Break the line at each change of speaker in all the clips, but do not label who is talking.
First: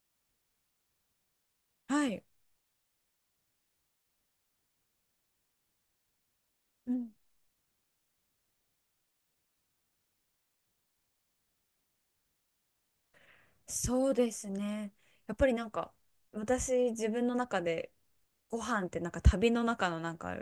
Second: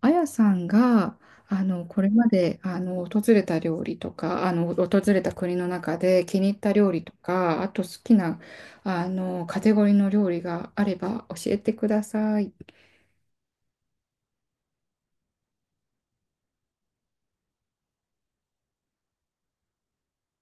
あやさんがこ
は
れ
い。
まで訪れた料理とか訪れた国の中で気に入った料
う
理
ん、
とかあと好きなカテゴリーの料理があれば教えてください。
そうですね。やっぱりなんか私自分の中でご飯ってなんか旅の中のなんか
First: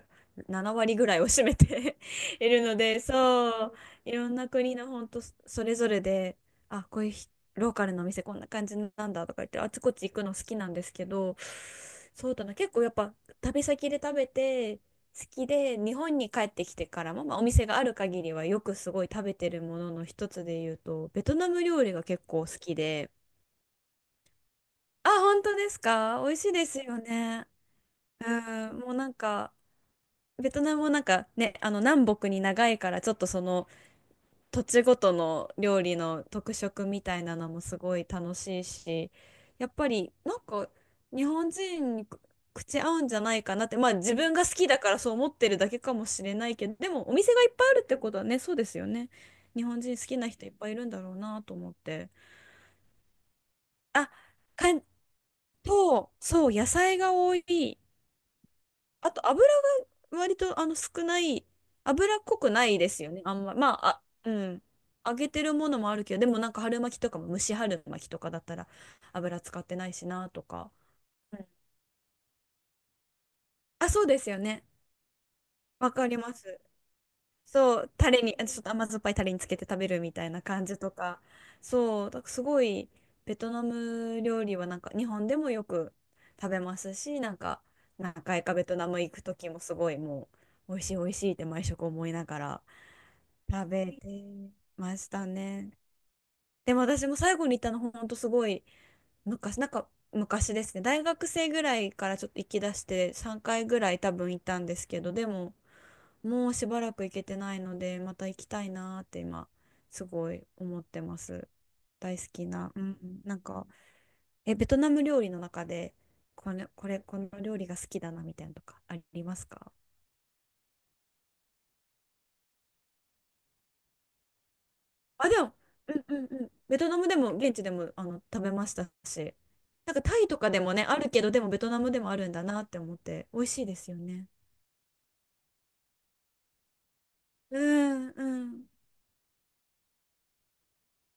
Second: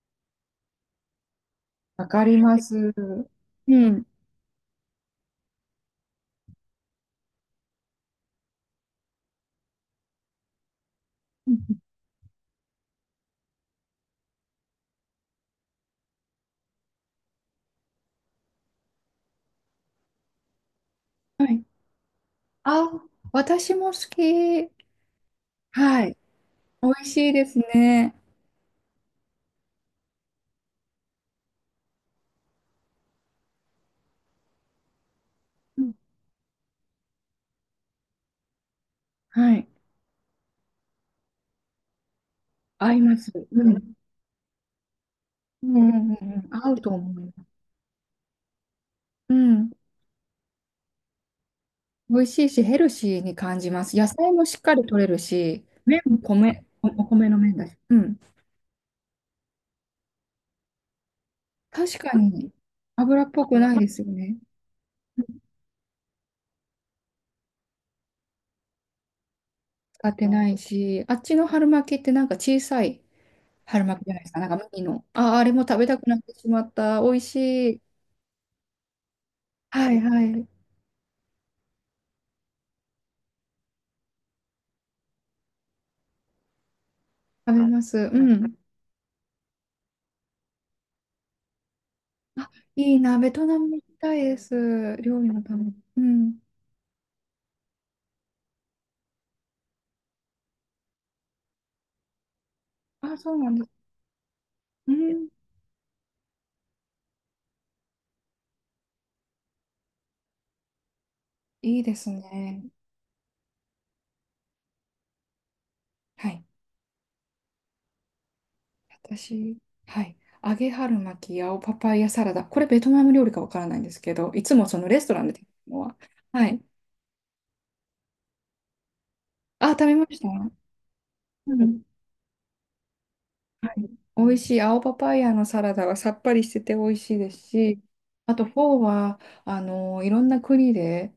7割ぐらいを占めて
わかり
い
ま
るの
す。
で、そう、
うん。
いろんな国の本当それぞれで、あ、こういうローカルのお店こんな感じなんだとか言ってあちこち行くの好きなんですけど、そうだな、結構やっぱ旅先で食べて好きで日本に帰ってきてからも、まあ、お店がある限りはよくすごい食べてるものの一つで言うとベト
は
ナム
い。
料理が結構好き
あ、
で。
私も好き。
あ、本当です
はい。
か？美味しいです
美
よ
味しいで
ね。
すね。
うん、もうなんか、ベトナムもなんかね、あの南北に長いから、ちょっとその土地ごとの
う
料
ん。
理の特色みたいなのもすごい楽しいし、
は
や
い。
っぱりなんか日本人に口合
合い
うん
ま
じゃ
す。
ないか
う
なって、ま
ん。
あ自分が好きだからそう思ってる
う
だけ
んう
かも
んう
し
ん
れ
う
な
ん。
いけ
合
ど、
う
で
と
もお
思い
店が
ま
い
す。
っぱいあるってことはね、そうですよね。
う
日
ん。
本人好きな人いっぱいいるんだろうなと思って。
美味しいし、ヘルシーに感じます。野
あ、
菜もしっ
か
かり
ん、
取れるし、
そ
麺
う、
も
そう、
米、
野
お
菜
お
が
米
多
の麺だし。
い。
うん。
あと油が割と少ない、
確か
油っこ
に、
くないですよ
油
ね。
っ
あん
ぽ
ま、
く
ま
ないで
あ、
す
あ、
よ
う
ね。
ん。揚げてるものもあるけど、でもなんか春巻きとかも蒸し春巻きとかだったら油使ってないし
使って
なと
ない
か。
し、あっち
う
の
ん。
春巻きってなんか小さい春
あ、
巻
そ
き
う
じゃ
で
ないで
す
す
よ
か。なんか
ね。
麦の。あ、あれも食べ
わ
た
か
くな
り
っ
ま
てしま
す。
った。美味しい。
そう、タレに、あちょっと甘酸っぱいタレにつけて食べ
はい
るみ
は
たい
い。
な
食
感じとか。そう、だからすごいベトナム料理はなんか日本でもよく食べますし、なん
べ
か
ます。う
何回か
ん。
ベトナム行く時もすごいもう美味しい美味しいって毎食思いなが
あ、
ら。
いいな。ベトナ
食
ム行
べ
きたい
て
です。
まし
料
た
理のため
ね。
に。うん。
でも私も最後に行ったのほんとすごい昔、なんか昔ですね。大学生ぐらいからちょっと行き出して
あ、そう
3
なんで
回ぐ
す。
らい多分行ったんです
う
けど、で
ん。
ももうしばらく行けてないので、また行きたいなーって今すごい思ってます。
いいです
大好き
ね。
な。うん。なんか、え、ベトナム料理の中で
はい。
この料理が好きだなみたいなのとかあります
私、
か？
はい。揚げ春巻き、青パパイヤサラダ。これベトナム料理かわからないんですけど、いつもそのレストラン
あ、
で
で
食べ
も、
るの
う
は。
んうんう
は
ん。
い。
ベトナムでも、現地でも、食べましたし。
あ、食
な
べ
んか
まし
タイ
た。
とかでもね、あるけど、でも
う
ベトナ
ん。
ムでもあるんだなって思って、美味しい
は
で
い。
すよ
美
ね。
味しい。青パパイヤのサラダはさっぱりしてて美味しいです
う
し、
ん
あと
う
フォ
ん。
ーは、いろんな国で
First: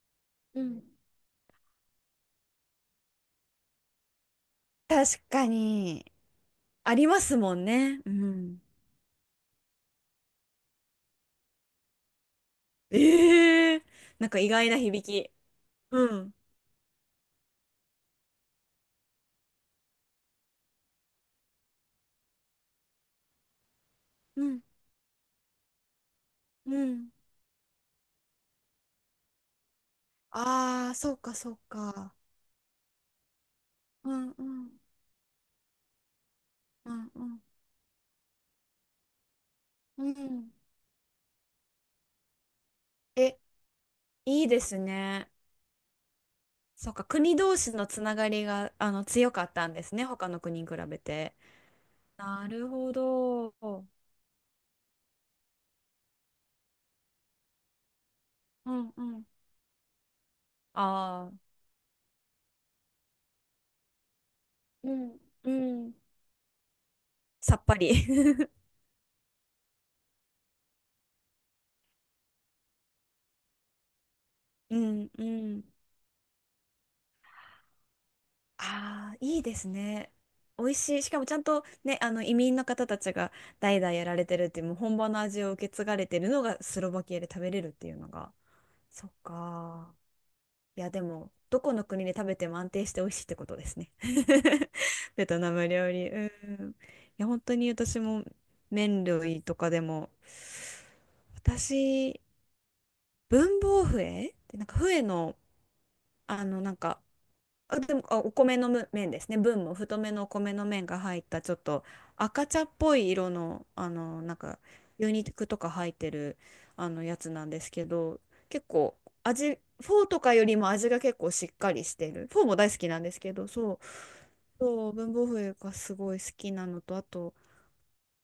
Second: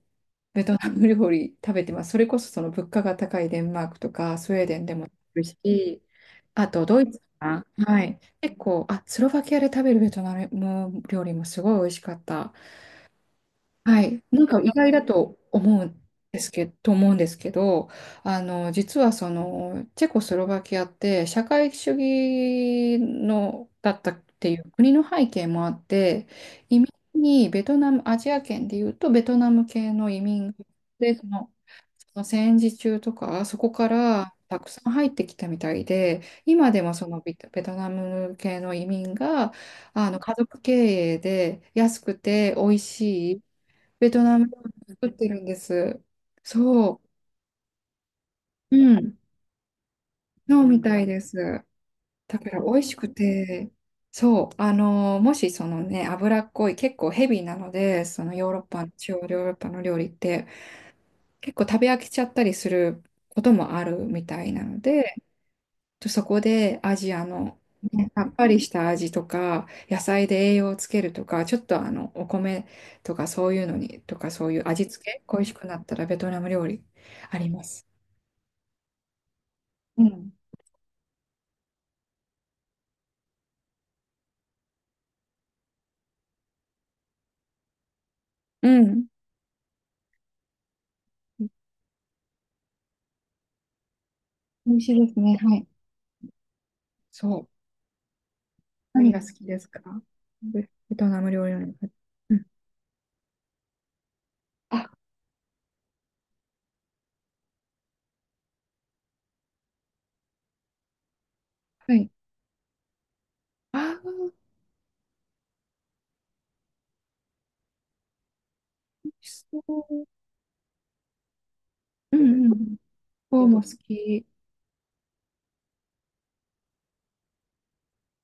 う
ベト
ん。
ナム料理食べてます。それこそその物価が高いデンマークとかスウェーデンでも食
確
べる
か
し、
に、
あと
あ
ド
り
イツ
ますもん
かな。
ね。
は
う
い。結
ん。
構、あ、スロバキアで食べるベトナム料理もすごい美味しかった。
ええ、
はい、
なんか
なん
意
か意
外な
外だ
響き。
と思う
う
ん
ん。
ですけど、と思うんですけど、実はその、チェコスロバキアって社会主義の、だったっ
う
てい
ん。
う国の背景もあって、
う
移民
ん。
にベトナム、アジア圏でいうとベトナム系の移民
ああ、そ
で、
う
そ
か、
の、
そうか。
その戦時中とか、そこか
うん
ら
う
たく
ん。
さん入ってきたみたいで、今で
う
もそ
ん
の
う
ベ
ん。
トベトナム系の移民が、
う
家
ん。
族経営で安くて美味し
え、
いベトナ
い
ム
い
料
です
理作って
ね。
るんです。
そう
そ
か、国同士のつながりが、
う。うん。
強かったんですね、他の
そ
国
う
に比
み
べ
たいで
て。
す。だ
な
から
る
美味
ほ
しく
ど。
て、そう。もしそのね、脂っこい、結構ヘビーなので、そのヨーロッ
う
パの、
んう
中央ヨ
ん。
ーロッパの料理って、
ああ、
結構食べ飽きちゃったりすることもあるみたいなの
う
で、
んうん。
そこでアジア
さ
の、
っぱり。
ね、さっぱ りした味とか、野菜で栄養をつけるとか、ちょっとお米とかそういうのに、とかそういう
う
味付
ん
け、
う
恋し
ん。
くなったらベトナム料理あります。
ああ、いいです
う
ね。
ん。
美味しい。しかもちゃんとね、あの移民の方たちが代々やられてるっていう、もう本場の味を受け継がれてるのがスロバキアで食べれるっていうのが。
うん。
そっか。いや、でも、どこの国で食べても安定して美味しいってことですね。
美味しいです
ベ
ね。
トナ
はい。
ム料理。うん。いや、
そう。
本
は
当に私も麺
何いが好
類
き
と
です
か
か
でも、
ベトナム料理なのか。
私、
うん。
文房笛ってなんか
あ、
笛の、あの、なんか、あ、でも、あ、お米の麺ですね。分も太めのお米の麺が入った、ちょっと
はい。
赤茶っぽい色の、
あ
あ
あ、
の、なんか、牛肉とか入ってる、あの、やつなんですけど、結構、
美味し
味、
そ
フォー
う。
とかよりも味が結構しっかりして
う
る。フォ
ん
ー
う
も大
ん。
好きなんですけ
フォー
ど、
も
そ
好
う、
き。
そう、文房具がすごい好きなのと、あと、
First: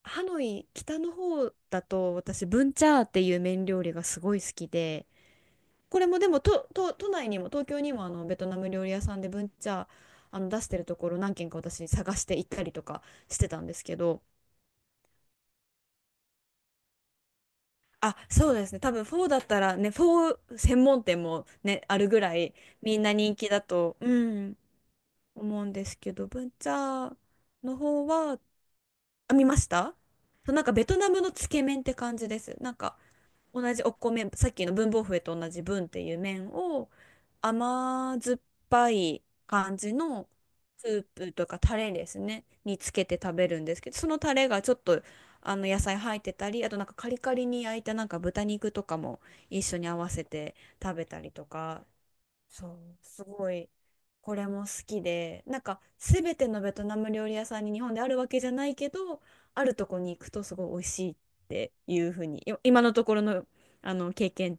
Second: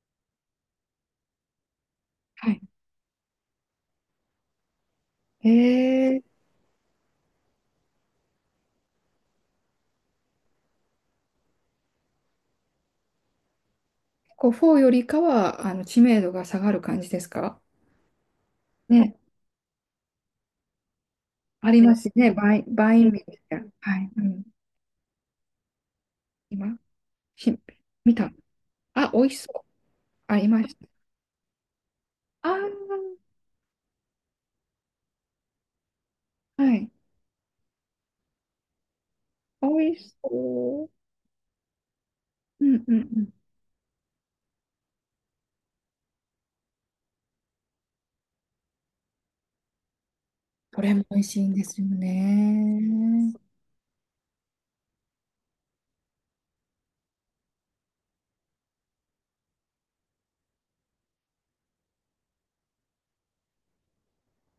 ハノイ、北の方だと、私、
はい。
ブンチャーっていう麺料理がすごい好きで、
え
これも
ー、
でもと都内にも東京にもあのベトナム料理屋さんでブンチャーあの出してるところ何軒か私探して行ったりとかしてたんですけど。
こう、フォーよりかは、知名度が下がる感じですか
あ、そうですね、多分
ね、
フォーだったらね、フォー専門店も
あり
ね
ま
ある
す
ぐ
ね、
らい
バイ、バ
みん
インね
な
ミー
人
み
気
たい
だ
な。は
と、
い、
う
うん。
ん、思うんですけど、ブンチ
今、
ャー
し、
の方
見た。
は
あ、美味
あ
し
見ま
そう。
した。
あ、い
そう、な
ま
んか
し
ベ
た。
トナムのつけ麺って感じです、なんか
あ
同じお米、さっきの文房笛と同じ文っていう麺
あ、は
を
い、
甘酸っぱい
美
感じ
味し
のス
そ
ープとかタレですね、
う。う
に
んう
つ
ん
けて
うん。
食べるんですけど、そのタレがちょっとあの野菜入ってたり、あとなんかカリカリに焼いたなんか豚肉とかも一緒に合わせて
これ
食
も
べ
美
た
味
り
し
と
いんです
か。
よ
そう、す
ね。
ごい、これも好きで、なんか、すべてのベトナム料理屋さんに日本であるわけじゃないけど、あるとこに行くとすごい美味しいっていうふうに、今のところの、あの経験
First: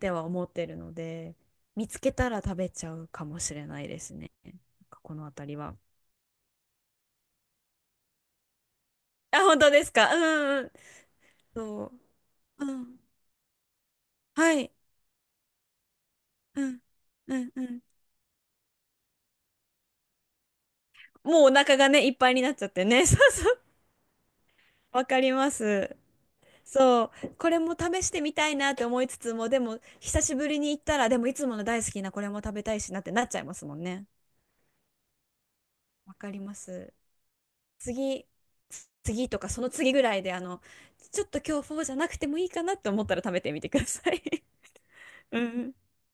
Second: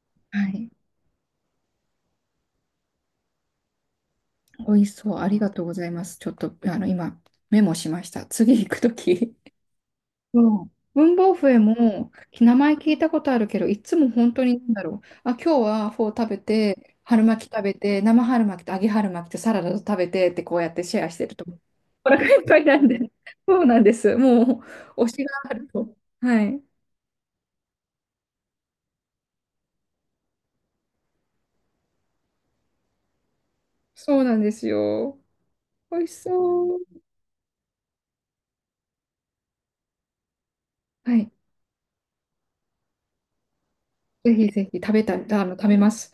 では思
は
って
い。
るので、見つけたら食べちゃうかもしれないですね。なん
美味し
か
そ
こ
う。
の
あり
辺
が
り
とうご
は。
ざいます。ちょっと、今、メモしました。次行くとき。
あ、本当ですか。う
そ
んう
う。
ん。
文房具へ
そ
も、名
う。う
前聞い
ん。
たことあるけど、いつも本当
は
にな
い。
んだろう。あ、今日はフォー食べ
うん。
て、春
う
巻き
ん
食
う
べ
ん。
て、生春巻きと揚げ春巻きとサラダと食べてって、こうやってシェアしてる
もう
と
お
思う。
腹がね、
お
いっ
腹
ぱい
い
に
っ
なっ
ぱ
ち
い
ゃっ
な
て
んで。
ね。そうそ
そ
う。
うなんです。もう、
わ
推
か
しが
りま
ある
す。
と。はい。
そう、これも試してみたいなって思いつつも、でも久しぶりに行ったら、でもいつもの大好きなこれも食べたいしなってなっちゃいますもんね。
そうなんですよ。美味し
わかりま
そう。
す。次、次とかその次ぐらいで、あの、
は
ちょっ
い。
と今日フォーじゃなくてもいいかなって思ったら食べてみてください。
ぜひぜひ食べたい、
う
食
ん、
べます。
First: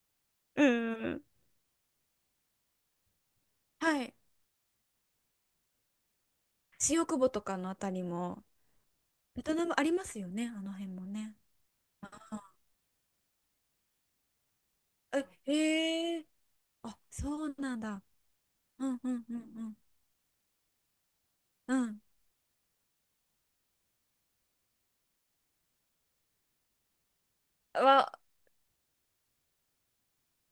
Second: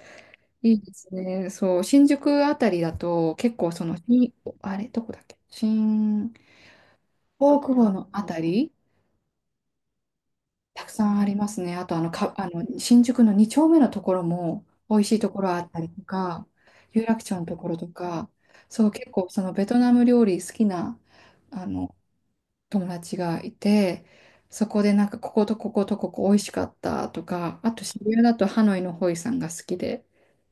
いいで
う
す
ん。
ね。そう、新宿あたりだと、結構その、
はい。
新あれ、どこだっけ新
新大久保とか
大
の
久
あ
保
たり
のあた
も、
り、
ベトナムありますよね、あの
た
辺
くさ
も
んあり
ね。
ますね。あと、あの、か、あの、新宿の2丁目のところも、美味しい
あえ、
ところあったりと
へえ
か、
あ、
有楽町
そ
の
う
ところ
なん
と
だ。
か、
う
そう、
んう
結
ん
構
う
その、ベ
ん
トナム料理好きな、あ
うん。う
の、
ん。
友達がいて、そこでなんか、こことこことここ美味しかったとか、あと渋
わ、
谷だとハノイのホイさんが好きで、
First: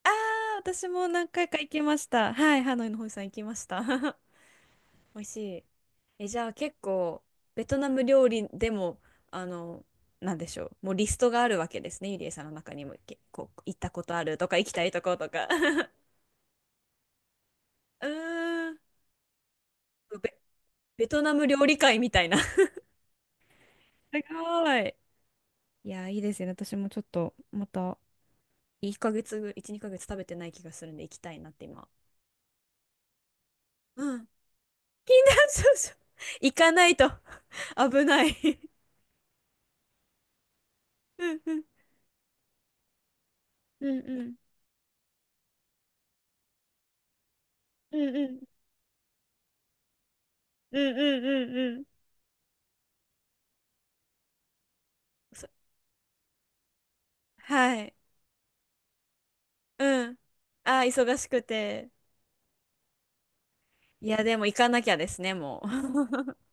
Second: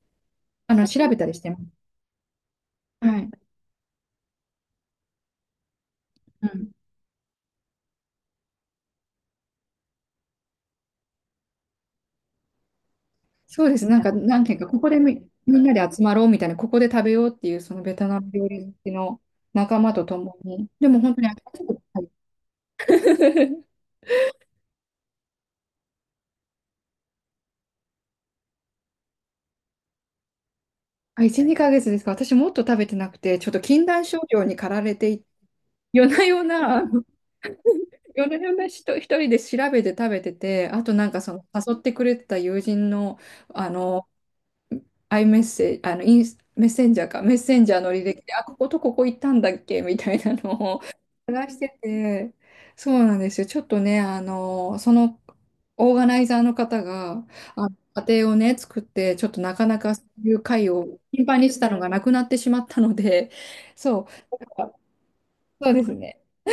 ああ、私
調
も
べた
何
りし
回
てま
か
す
行きました。はい、ハノイのホイ
は
さん
い。
行きました。美味しい。え、じ
う
ゃあ
ん
結構、ベトナム料理でも、あの、なんでしょう。もうリストがあるわけですね。ゆりえさんの中にも、けこう、
そう
行
で
っ
す。
た
なん
こ
か、
とある
なん
と
ていう
か、
か、
行き
こ
た
こ
い
で
とこ
み、
とか。
みんな で集まろうみたいな、ここで食べようっていう、そのベト
う
ナム料理
ー
好
ん。
きの仲間と共
ベ、
に。でも
ベ
本当
ト
に
ナ
飽き
ム
て
料理会
な
みたいな。す
い。
ごい。いや、いいですよね。私もちょっと、また、1ヶ月ぐ、1、2ヶ月食べてない気がするんで、行 き
あ、
たい
1、
なって
2ヶ
今。
月ですか。私もっと食べてなくて、ちょっと禁
う
断症
ん。
状に駆られてい、
そうそう。
夜な夜
行か
な、
ないと危ない。
夜な夜な一人で調べて食べてて、あとなんか
う
そ
ん
の
うん。
誘ってくれてた友人の、あ
うん
の、
うん。
アイメッセージ、あの、インス、メッセンジャーか、メッセンジャーの
う
履
ん
歴
う
で、あ、こ
ん。
ことここ行ったんだっけみたいなの
う
を、
んうんう
探
ん
して
うん。
て、そうなんですよ。ちょっとね、その
そ、
オーガナイザーの方が、あ、
はい。
家庭をね、作って、ちょっとなかなかそ
うん。
ういう会
ああ、
を
忙
頻
し
繁
く
にしたのが
て。
なくなってしまったので、そう、
いや、で
だ
も行
か
か
ら
なきゃですね、も
そうですね。
う。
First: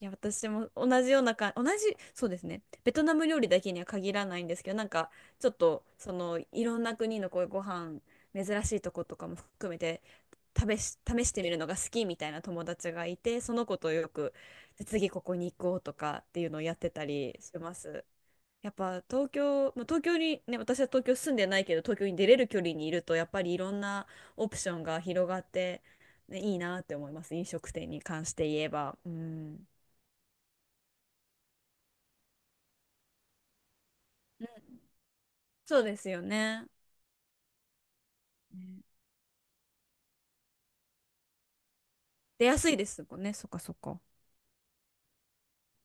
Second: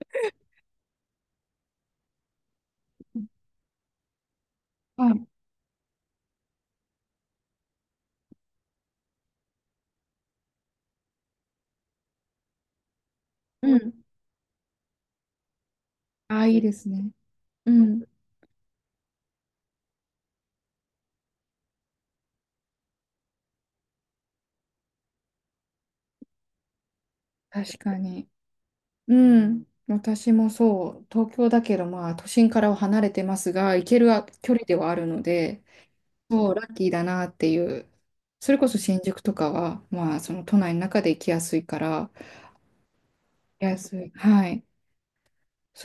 いや、私も同じ、そうですね。ベトナム料理だけには限らないんですけど、なんか、
あ、
ちょっと、その、いろんな国のこういうご飯、珍しいとことかも含めて、試してみるのが好きみたいな友達がいて、その
う
子と
ん。
よく、で次ここに行こうとかって
あ、
いう
い
の
い
を
で
やっ
す
てた
ね。
りし
う
ます。
ん。
やっぱ東京、まあ、東京にね、私は東京住んでないけど、東京に出れる距離にいると、やっぱりいろんなオプションが広がって、ね、いいなって思います。飲食
確
店
か
に関
に。
して言えば。う
うん。
ん。
私もそう、東京だけど、まあ、都心からは離れてますが、行ける
う
距離
ん、
ではあるので、
そうですよ
そう、
ね。
ラッキーだなっていう。それこそ
ね、
新宿とかは、まあ、その都内の中で行きやすいから、行
出やすいですもんね。そっか
き
そ
や
っ
す
か。
い。はい。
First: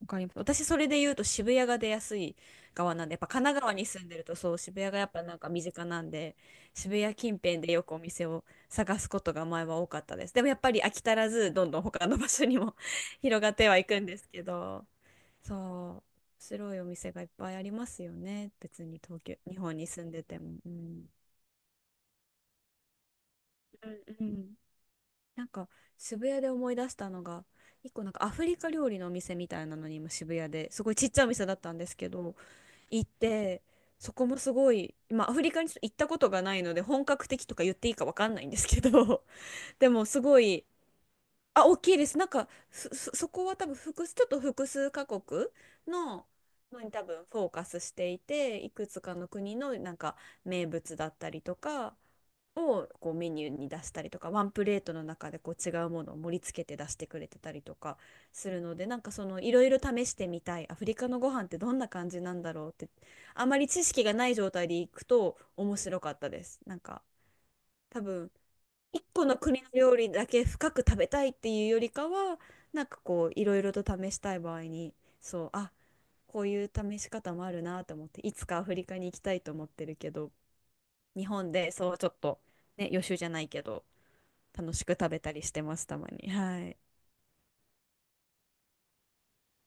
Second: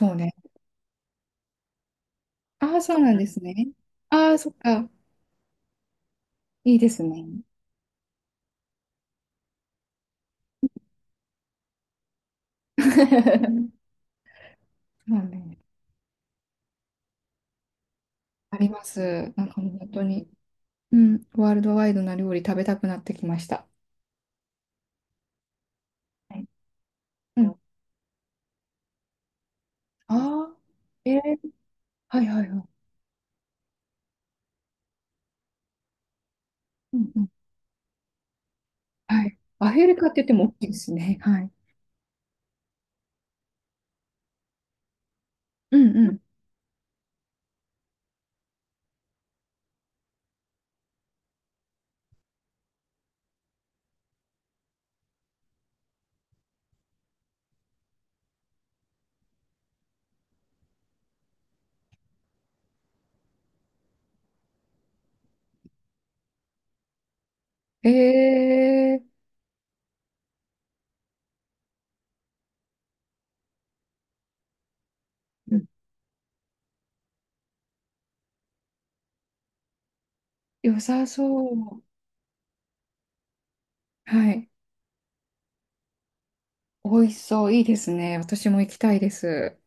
わ
う
かり
ね。
ます。私、それで言うと渋谷が出やすい
ああ、そ
側
う
なん
な
で、や
ん
っ
で
ぱ
す
神
ね。
奈川に住んでる
あ
と、
あ、そ
そ
っ
う、渋
か。
谷がやっぱなんか身近なんで、
いいで
渋
す
谷
ね。
近辺でよくお店を探すことが前は多かったです。でもやっぱり飽き足らず、どんどん他の場所にも 広がってはい くんですけど、
そう
そ
ね。
う、面白いお店がいっぱいありますよね。
あり
別
ま
に東
す。
京、
なんか
日本に
本当
住んで
に、
ても。う
う
ん。
ん、ワールドワイドな料理食べたくなってきました。
うんうん。なんか渋
は
谷
い。
で思い出したの
う
が、
ん。あ
一個なんかアフリカ料理のお店みたいなのに今渋谷
あ、
ですごいちっ
え
ちゃいお店
ー、
だったんですけ
はい
ど、
はいはい。
行って、そこもすごい、まあ、アフリカに行ったことがないので、
う
本
んうん。
格的とか言っていいかわかんないんですけ
は
ど、
い。ア フ
で
リ
も
カっ
す
て言って
ご
も大き
い、
いですね。はい。
あ、大きいです。なんか、そこは多分複数、ちょっと複数カ国
うんう
の、のに多分フォーカスしていて、いくつかの国のなんか名物だったりとか、をこうメニューに出したりとか、ワンプレートの中でこう違うものを盛り付けて出してくれてたりとかするので、なんかそのいろいろ試してみたいアフリカのご飯ってどんな感じなんだろうって、あまり知識がない状態で行くと面白かったです。なんか
ん。
多分
え
一
ー、
個の国の料理だけ深く食べたいっていうよりかは、なんかこういろいろと試したい場合に、そう、あ、こういう試し方もあるなと思って、いつかアフリカに行きたいと思ってるけど、
良さ
日
そ
本で
う。
そうちょっとね、予習じゃないけど、
はい。
楽しく食べたりしてます、たまに。はい。
美味しそう。いいですね。私も行きたいです。